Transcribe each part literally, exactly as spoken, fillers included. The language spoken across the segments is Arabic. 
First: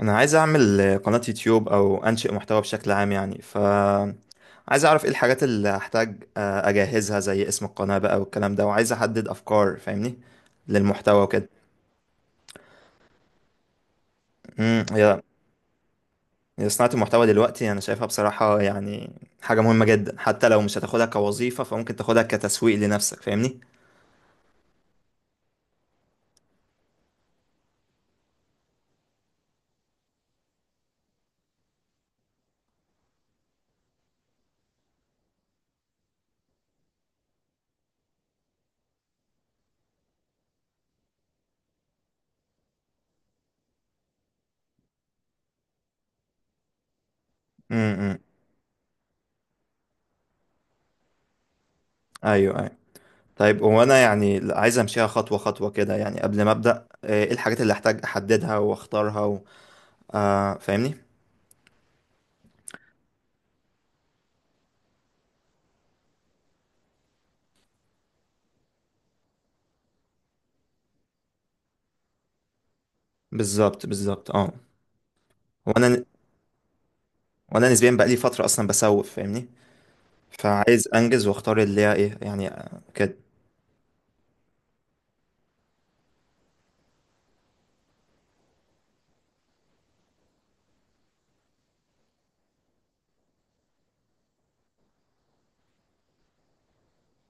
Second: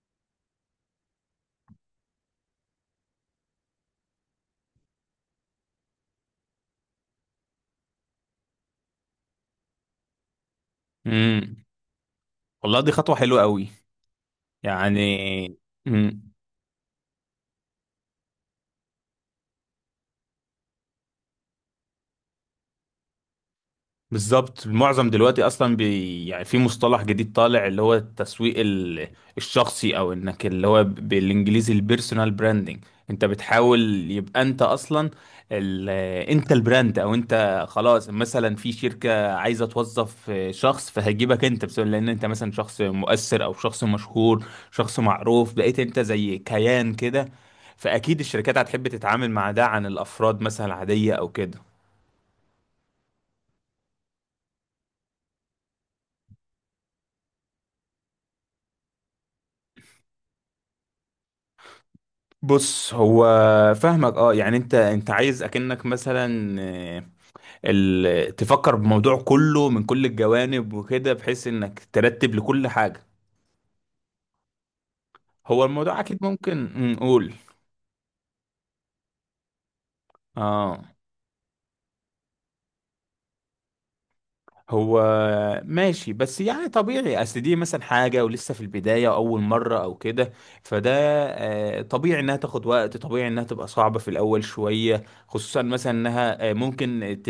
انا عايز اعمل قناة يوتيوب او انشئ محتوى بشكل عام يعني ف عايز اعرف ايه الحاجات اللي هحتاج آه، اجهزها زي اسم القناة بقى والكلام ده، وعايز احدد افكار فاهمني للمحتوى وكده. امم والله دي خطوة حلوة قوي. امم يعني، هي امم هي صناعة المحتوى دلوقتي انا شايفها بصراحة، يعني حاجة مهمة جدا حتى لو مش هتاخدها كوظيفة فممكن تاخدها كتسويق لنفسك فاهمني. بالظبط. المعظم دلوقتي اصلا، بي يعني في مصطلح جديد طالع، اللي هو التسويق ال- الشخصي، او انك اللي هو ب- بالانجليزي، البيرسونال براندنج. انت بتحاول يبقى انت اصلا ال... انت البراند، او انت خلاص مثلا في شركة عايزة توظف شخص، فهجيبك انت بسبب لان انت مثلا شخص مؤثر او شخص مشهور، شخص معروف، بقيت انت زي كيان كده. امم، فاكيد الشركات هتحب تتعامل مع ده عن الافراد مثلا عادية او كده. ايوه ايوه. طيب، هو انا يعني عايز امشيها خطوة خطوة كده، يعني قبل ما ابدا آه، ايه الحاجات اللي احتاج احددها واختارها و... آه فاهمني. بص، هو فاهمك اه، يعني انت انت عايز اكنك مثلا، آه، ال... تفكر بموضوع كله من كل الجوانب وكده، بحيث انك ترتب لكل حاجة. بالظبط بالظبط، اه. هو الموضوع وانا اكيد ممكن نقول، وانا نسبيا بقى لي فتره اصلا بسوف فاهمني، اه، فعايز انجز واختار اللي هي ايه يعني، آه، كده. هو ماشي، بس يعني طبيعي. اصل دي مثلا حاجه ولسه في البدايه، اول مره او كده، فده آه، طبيعي انها تاخد وقت، طبيعي انها تبقى صعبه في الاول شويه، خصوصا مثلا انها آه، ممكن ت...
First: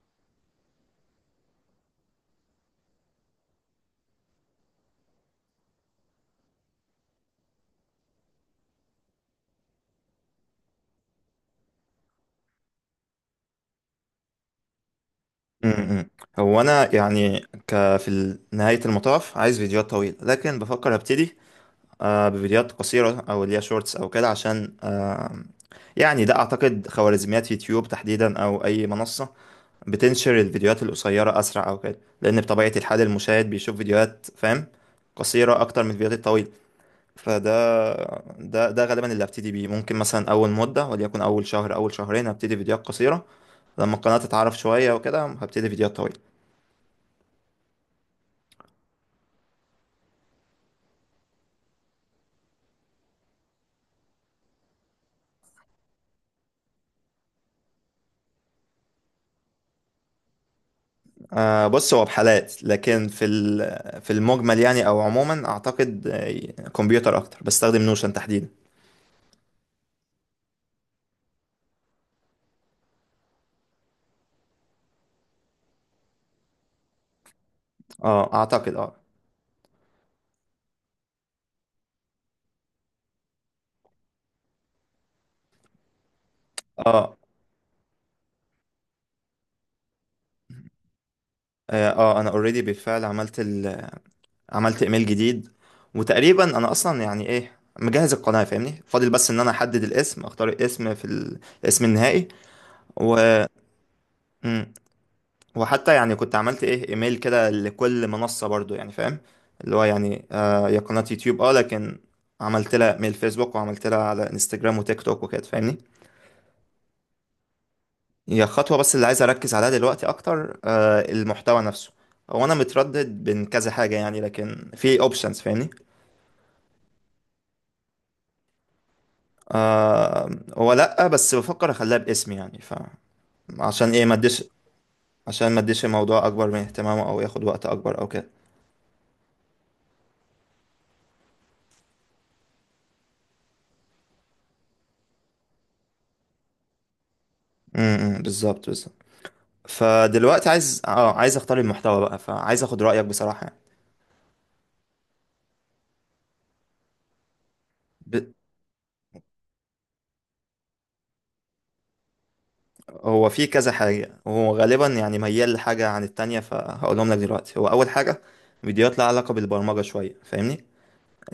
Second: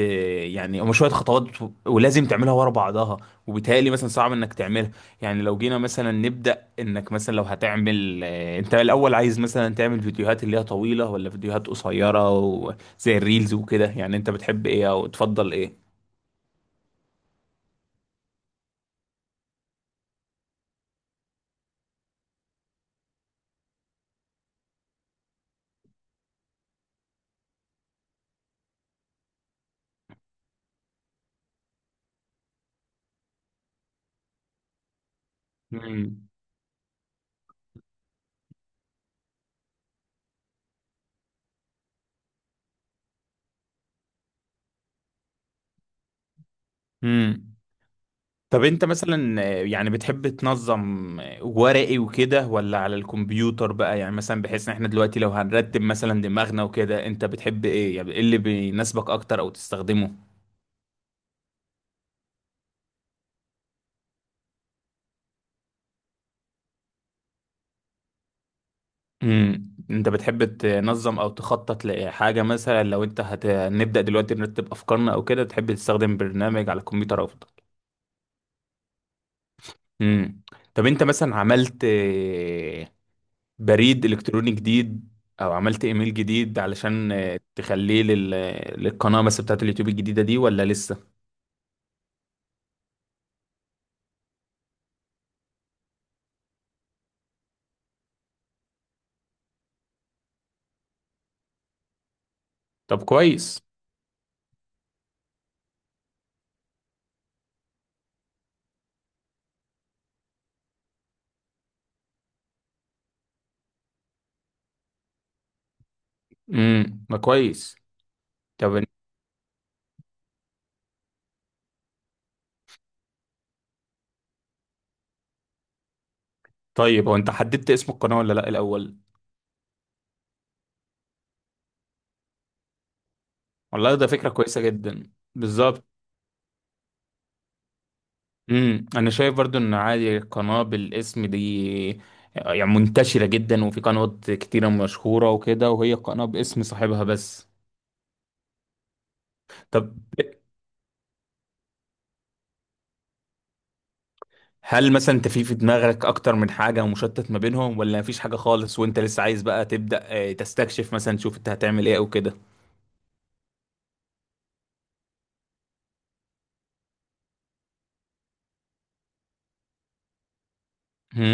يعني هم شويه خطوات، ولازم تعملها ورا بعضها، وبالتالي مثلا صعب انك تعملها. يعني لو جينا مثلا نبدا، انك مثلا لو هتعمل آه، انت الاول عايز مثلا تعمل فيديوهات اللي هي طويله، ولا فيديوهات قصيره و... زي الريلز وكده، يعني انت بتحب ايه او تفضل م- ايه؟ م. هو انا يعني، ك في ال- نهايه المطاف عايز فيديوهات طويله، لكن بفكر ابتدي آه، بفيديوهات قصيره او اللي هي شورتس او كده، عشان آه، يعني ده اعتقد خوارزميات يوتيوب تحديدا، او اي منصه بتنشر الفيديوهات القصيره اسرع او كده، لان بطبيعه الحال المشاهد بيشوف فيديوهات فاهم، قصيره اكتر من الفيديوهات مم. الطويله. فده ده ده غالبا اللي هبتدي بيه. ممكن مثلا اول مده وليكن اول شهر اول شهرين هبتدي فيديوهات قصيره، لما القناه تتعرف شويه وكده هبتدي فيديوهات طويله. امم طب انت مثلا، آه، يعني بتحب تنظم آه، ورقي وكده، ولا على الكمبيوتر بقى؟ يعني مثلا بحيث ان احنا دلوقتي لو هنرتب مثلا دماغنا وكده، انت بتحب ايه؟ يعني ايه اللي بيناسبك اكتر او تستخدمه؟ آه بص، هو بحالات لكن في ال- في المجمل يعني او عموما اعتقد آه، كمبيوتر اكتر، بستخدم نوشن تحديدا. امم انت بتحب تنظم او تخطط لحاجة مثلا؟ لو انت هنبدأ دلوقتي نرتب افكارنا او كده، تحب تستخدم برنامج على الكمبيوتر افضل؟ اه، اعتقد اه. امم طب انت مثلا عملت بريد الكتروني جديد، او عملت ايميل جديد علشان اه آه، تخليه لل... للقناه بس بتاعت اليوتيوب الجديده دي، ولا لسه؟ اه آه، انا اوريدي بالفعل عملت ال... عملت ايميل جديد. وتقريبا انا اصلا يعني ايه مجهز القناه فاهمني، فاضل بس ان انا احدد الاسم، اختار الاسم في ال- الاسم النهائي. طب و... كويس. وحتى يعني كنت عملت ايه ايميل كده لكل منصة برضو، يعني فاهم اللي هو يعني آه يا قناة يوتيوب اه لكن عملت لها ايميل فيسبوك وعملت لها على انستجرام وتيك توك وكده فاهمني. امم ما كويس. هي طب، خطوة، بس اللي عايز اركز عليها دلوقتي اكتر آه المحتوى نفسه. هو انا متردد بين كذا حاجة يعني، لكن في اوبشنز فاهمني. طيب هو انت حددت اسم القناه ولا لا الاول؟ آه هو لا، بس بفكر اخليها باسمي يعني ف عشان والله ايه ده ما فكره اديش، كويسه جدا عشان ما اديش بالظبط. الموضوع اكبر من اهتمامه او ياخد وقت اكبر او كده. امم انا شايف برضو ان عادي القناه بالاسم دي، آه، يعني منتشره جدا، وفي قنوات كتيره مشهوره وكده، وهي قناه باسم صاحبها بس. امم بالظبط بالظبط. طب، فدلوقتي عايز اه عايز اختار المحتوى بقى، فعايز اخد رأيك بصراحة يعني. هل مثلا انت في في دماغك اكتر من حاجه ومشتت ما بينهم، ولا مفيش ب... حاجه خالص وانت لسه عايز بقى تبدا آه، تستكشف مثلا، تشوف انت هتعمل ايه او كده؟ هو في كذا حاجة، وهو غالبا يعني ميال لحاجة عن التانية، فهقولهم لك دلوقتي. هو أول حاجة فيديوهات لها علاقة بالبرمجة شوية فاهمني،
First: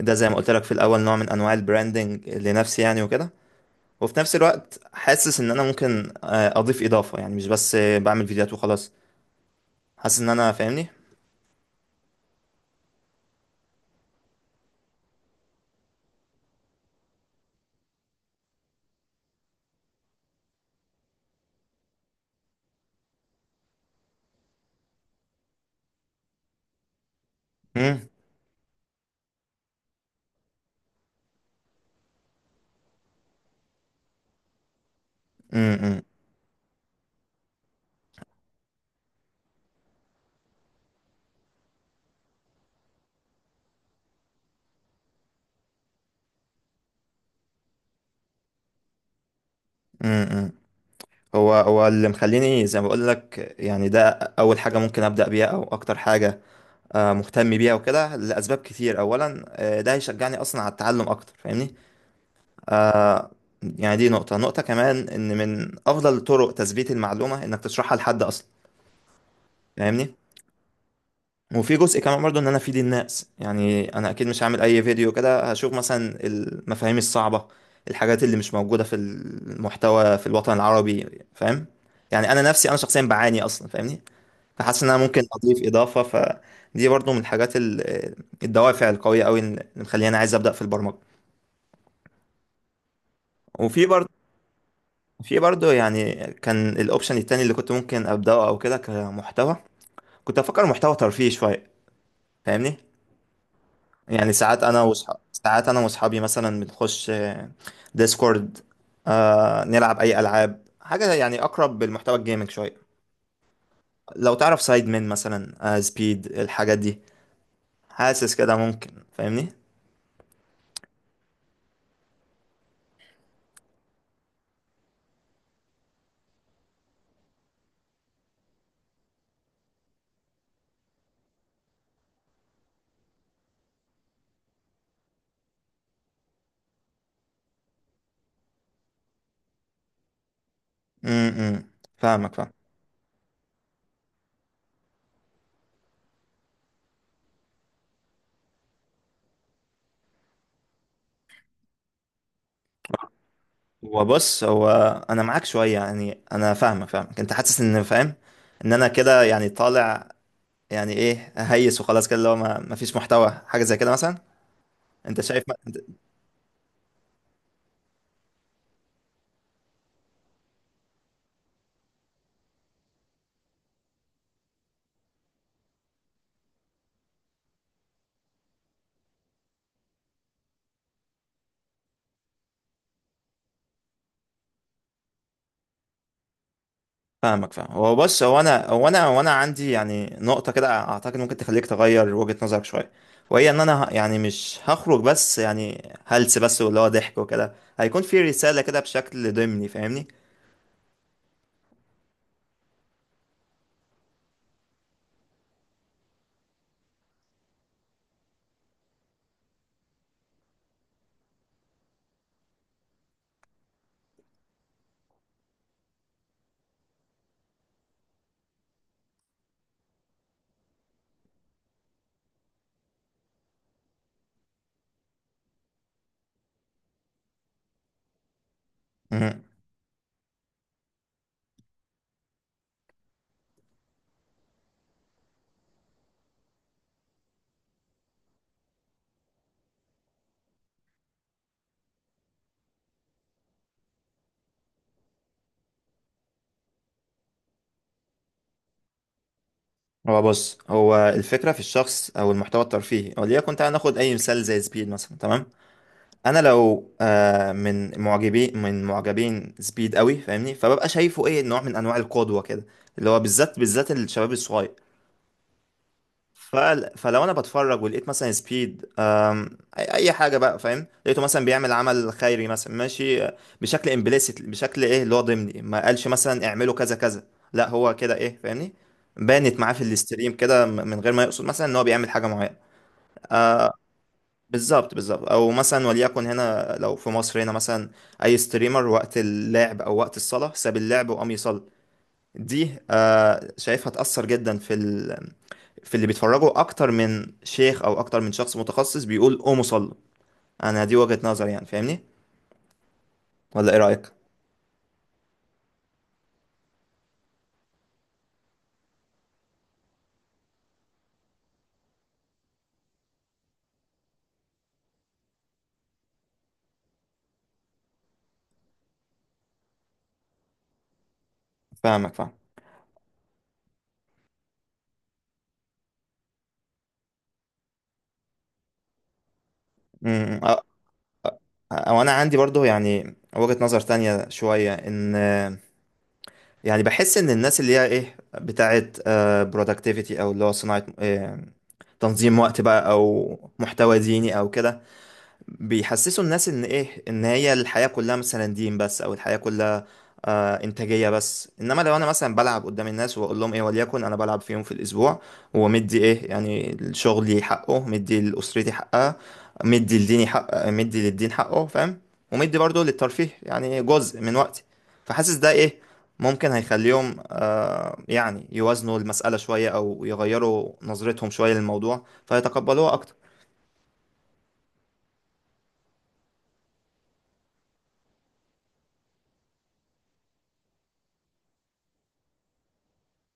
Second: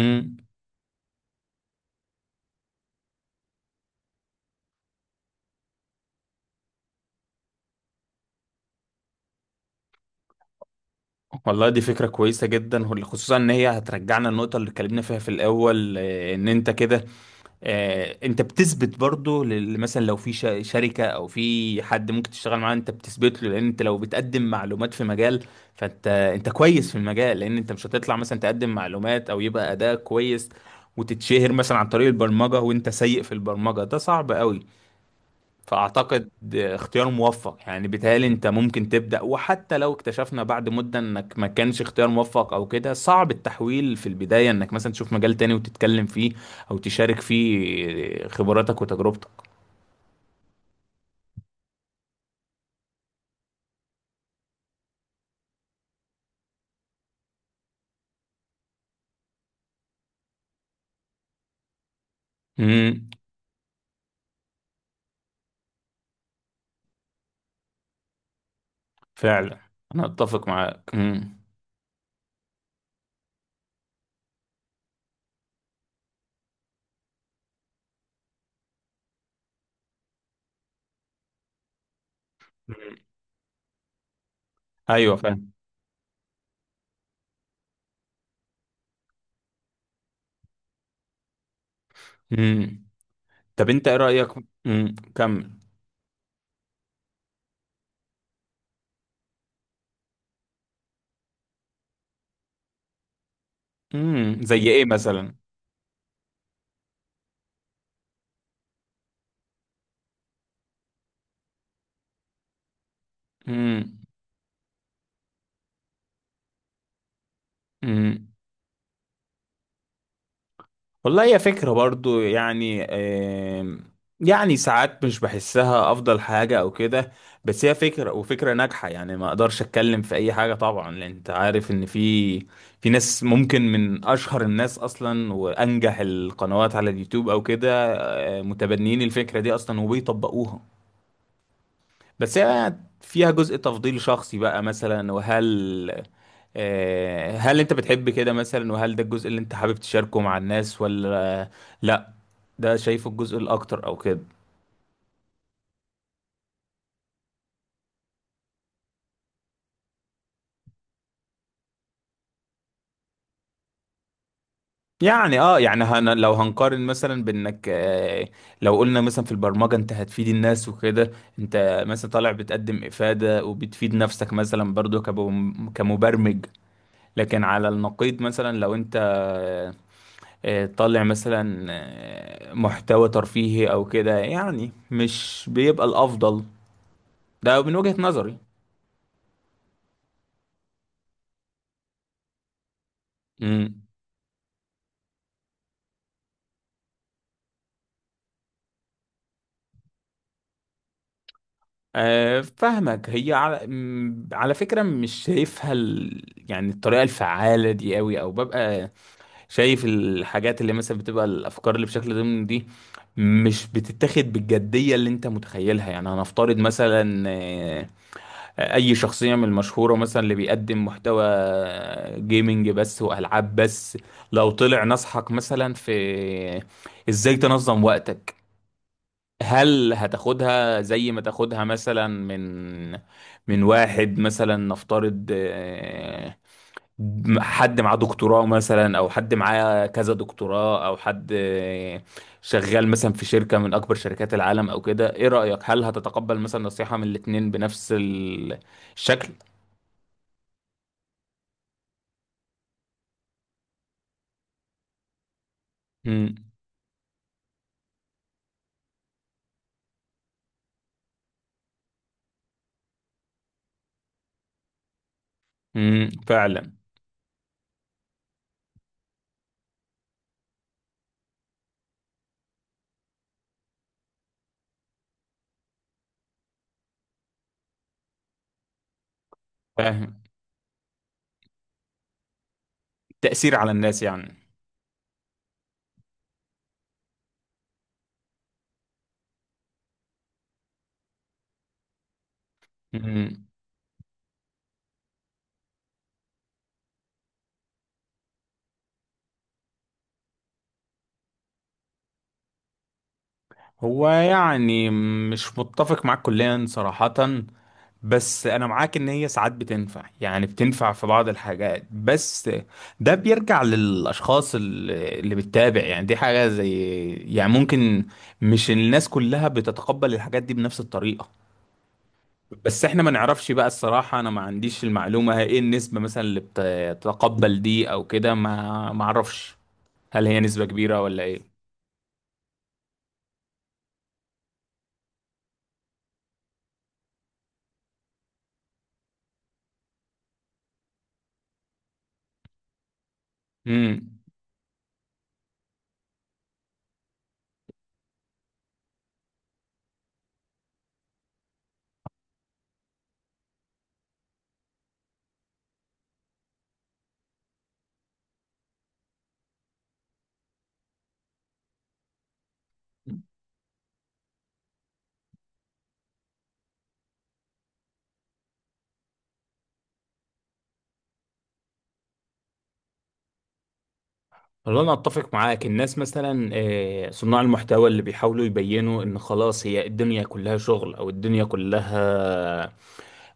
ده زي ما قلت لك في الأول نوع من أنواع البراندنج لنفسي يعني وكده. وفي نفس الوقت حاسس إن أنا ممكن آه، أضيف إضافة، يعني مش بس آه، بعمل فيديوهات وخلاص، حاسس إن أنا فاهمني. والله دي فكرة كويسة جدا، وال- خصوصا ان هي هترجعنا النقطة اللي اتكلمنا فيها في الاول، آه، ان انت كده، آه، انت بتثبت برضو لل- مثلا لو في ش- شركة، او في حد ممكن تشتغل معاه، انت بتثبت له، لان انت لو بتقدم معلومات في مجال، فانت انت كويس في المجال. لان انت مش مم، هتطلع مثلا تقدم معلومات او يبقى اداء كويس، وتتشهر مثلا عن طريق البرمجة وانت سيء في البرمجة، ده صعب قوي. مم، مم، فأعتقد اختيار موفق، يعني بيتهيألي أنت ممكن تبدأ. وحتى لو اكتشفنا بعد مدة إنك ما كانش اختيار موفق أو كده، صعب التحويل في البداية إنك مثلا تشوف مجال تاني وتتكلم فيه، أو تشارك فيه خبراتك وتجربتك. مم، مم. هو هو اللي مخليني زي ما بقول لك يعني، ده أول حاجة ممكن أبدأ بيها أو أكتر حاجة آه، مهتم بيها وكده لأسباب كتير. أولا آه، ده هيشجعني أصلا على التعلم أكتر فاهمني. امم آه، يعني دي نقطة، نقطة كمان إن من أفضل طرق تثبيت المعلومة إنك تشرحها لحد أصلا فعلا. أنا فاهمني. أتفق معاك، امم. وفي جزء كمان برضو إن أنا أفيد الناس، يعني أنا أكيد مش هعمل أي فيديو كده، هشوف مثلا المفاهيم الصعبة، الحاجات اللي مش موجودة في المحتوى في الوطن العربي فاهم. يعني أنا نفسي أنا شخصيا بعاني أصلا فاهمني، فحاسس ان انا أيوه، ممكن فاهم. اضيف اضافه. فدي برضو من الحاجات ال- الدوافع القويه قوي اللي مخليني عايز ابدا في البرمجه. امم طب وفي أنت إيه برضو رأيك؟ امم في كمل. برضو يعني كان الاوبشن التاني اللي كنت ممكن ابداه او كده كمحتوى، كنت افكر محتوى ترفيهي شويه فاهمني. يعني امم ساعات زي انا إيه وصحابي، مثلا؟ ساعات انا واصحابي مثلا بنخش آه، ديسكورد، آه نلعب اي العاب حاجه، يعني اقرب بالمحتوى الجيمنج شويه، لو تعرف سايد من مثلا آه سبيد الحاجات دي. امم حاسس كده ممكن فاهمني. والله هي فكرة برضو، يعني آم، يعني ساعات مش بحسها أفضل حاجة أو كده، بس هي فكرة، وفكرة ناجحة. يعني ما أقدرش أتكلم في أي حاجة طبعا، لأن أنت عارف إن في في ناس ممكن من أشهر الناس أصلا، وأنجح القنوات على اليوتيوب أو كده، آه، متبنيين الفكرة دي أصلا وبيطبقوها. امم فاهمك بس فاهمك. هي فيها جزء تفضيل شخصي بقى مثلا، وهل آه، هل أنت بتحب كده مثلا، وهل ده الجزء اللي أنت حابب تشاركه مع الناس، ولا لا، ده شايفه الجزء الاكتر او هو كده؟ بص، هو انا معاك شويه، يعني انا فاهمك فاهمك، انت حاسس ان فاهم ان انا كده يعني طالع، يعني ايه هيس وخلاص كده، اللي هو ما ما فيش محتوى حاجه زي كده مثلا. انت يعني شايف ما... اه، يعني أنت- هن لو هنقارن مثلا بانك، آه لو قلنا مثلا في البرمجه، انت هتفيد الناس وكده، انت مثلا طالع بتقدم افاده، وبتفيد نفسك مثلا برضو كبم- كمبرمج. لكن على النقيض مثلا، لو انت آه آه، طالع مثلا آه محتوى ترفيهي او كده، يعني مش بيبقى الافضل. فاهمك ده فاهم. من هو وجهه بص، نظري. هو انا هو انا هو انا عندي يعني نقطه كده اعتقد ممكن تخليك تغير وجهه نظرك شويه، وهي ان انا امم ه- يعني مش هخرج بس يعني هلس بس واللي هو ضحك وكده، هيكون في رساله كده بشكل ضمني فاهمني. آه، فاهمك. هي على م- على فكرة مش شايفها ال... يعني الطريقة الفعالة دي قوي. او ببقى شايف الحاجات اللي مثلا بتبقى الافكار اللي بشكل ضمني دي، مش بتتاخد بالجدية اللي انت متخيلها. يعني هنفترض مثلا آه، اي شخصية من المشهورة مثلا اللي بيقدم محتوى جيمنج بس، والعاب بس، لو طلع نصحك مثلا في ازاي تنظم وقتك، هل هتاخدها زي ما تاخدها مثلا من من واحد مثلا، نفترض آه، حد معاه دكتوراه مثلا، او حد معاه كذا دكتوراه، او حد آه، شغال مثلا في شركة من اكبر شركات العالم او كده؟ ايه رأيك؟ هل هتتقبل مثلا نصيحة من الاتنين بنفس ال- الشكل؟ هو بص، هو الفكرة في الشخص أو المحتوى الترفيهي، وليكن تعالى ناخد أي مثال زي سبيد مثلا، تمام. مم. أنا لو آه من معجبي من معجبين سبيد قوي فاهمني، فببقى شايفه إيه نوع من أنواع القدوة كده، اللي هو بالذات بالذات الشباب الصغير. مم. ف... فعلا. فلو انا بتفرج ولقيت مثلا سبيد أم... اي أي حاجه بقى فاهم، لقيته مثلا بيعمل عمل خيري مثلا، ماشي آه، بشكل امبليسيت، بشكل ايه اللي هو ضمني، ما قالش مثلا اعملوا كذا كذا، لا هو كده ايه فاهمني، بانت معاه في فاهم. الاستريم كده م- من غير ما يقصد مثلا ان هو بيعمل حاجه معينه. تأثير على الناس يعني. بالظبط بالظبط، او مثلا وليكن هنا لو في مصر هنا مثلا اي ستريمر وقت اللعب او وقت الصلاه ساب اللعب وقام يصلي، دي مم. آه، شايفها تأثر جدا في ال... في اللي بيتفرجوا أكتر من شيخ أو أكتر من شخص متخصص بيقول قوموا صلوا. أنا دي وجهة نظري يعني فاهمني، ولا إيه هو رأيك؟ يعني مش متفق معاك كليا صراحة، بس انا معاك ان هي ساعات بتنفع، يعني بتنفع في بعض الحاجات بس. ده بيرجع للاشخاص اللي اللي بتتابع، يعني دي حاجة زي يعني ممكن، مش الناس كلها بتتقبل الحاجات دي بنفس الطريقة. فاهمك فاهم. بس احنا ما نعرفش بقى الصراحة، انا ما عنديش المعلومة ايه النسبة مثلا اللي بتتقبل دي او كده. ما ما اعرفش هل أمم، هي أ- نسبة كبيرة ولا ايه. أ- وأنا عندي برضو يعني وجهة نظر تانية شوية، إن آه، يعني بحس إن الناس اللي هي إيه بتاعت برودكتيفيتي، أو اللي هو صناعة آه، تنظيم وقت بقى، أو محتوى امم ديني أو كده، بيحسسوا الناس ان ايه، ان هي الحياة كلها مثلا دين بس، او الحياة كلها آه انتاجية بس. انما لو انا مثلا بلعب قدام الناس وبقول لهم ايه، وليكن انا بلعب في يوم في الاسبوع، ومدي ايه يعني شغلي حقه، مدي لاسرتي حقها، مدي لديني حق، مدي للدين حقه فاهم، ومدي برضه للترفيه يعني جزء من وقتي. فحاسس ده ايه، ممكن هيخليهم آه يعني يوازنوا المسألة شوية او يغيروا نظرتهم شوية للموضوع فيتقبلوها اكتر. والله انا اتفق معاك. الناس مثلا، آه، صناع المحتوى اللي بيحاولوا يبينوا ان خلاص هي الدنيا كلها شغل، او الدنيا كلها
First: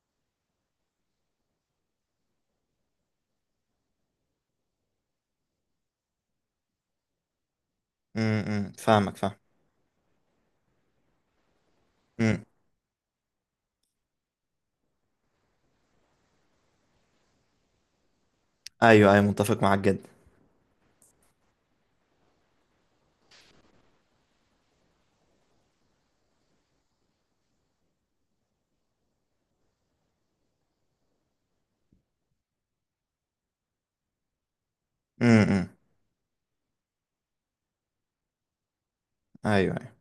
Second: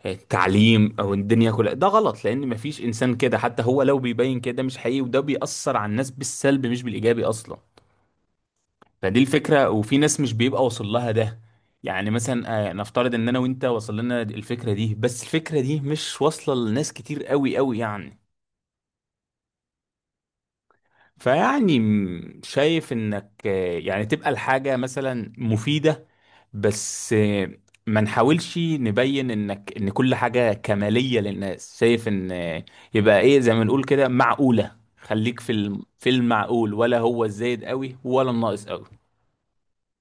آه، تعليم، او الدنيا كلها، ده غلط لان مفيش انسان كده، حتى هو لو بيبين كده مش حقيقي، وده بيأثر على الناس بالسلب مش بالايجابي اصلا. امم فاهمك فدي فاهم. الفكرة، وفي ناس مش بيبقى واصل لها ده، يعني مثلا آه، نفترض ان انا وانت وصل لنا الفكرة دي، بس الفكرة دي مش واصلة لناس كتير قوي قوي يعني. ايوه ايوه، متفق معاك جدا. فيعني م- شايف انك، آه، يعني تبقى الحاجة مثلا مفيدة، بس آه، ما نحاولش نبين انك ان كل حاجة كمالية للناس، شايف ان آه، يبقى ايه زي ما نقول كده معقولة، خليك في امم الم- في المعقول، ولا هو الزايد قوي ولا الناقص قوي؟ ايوه أيوة.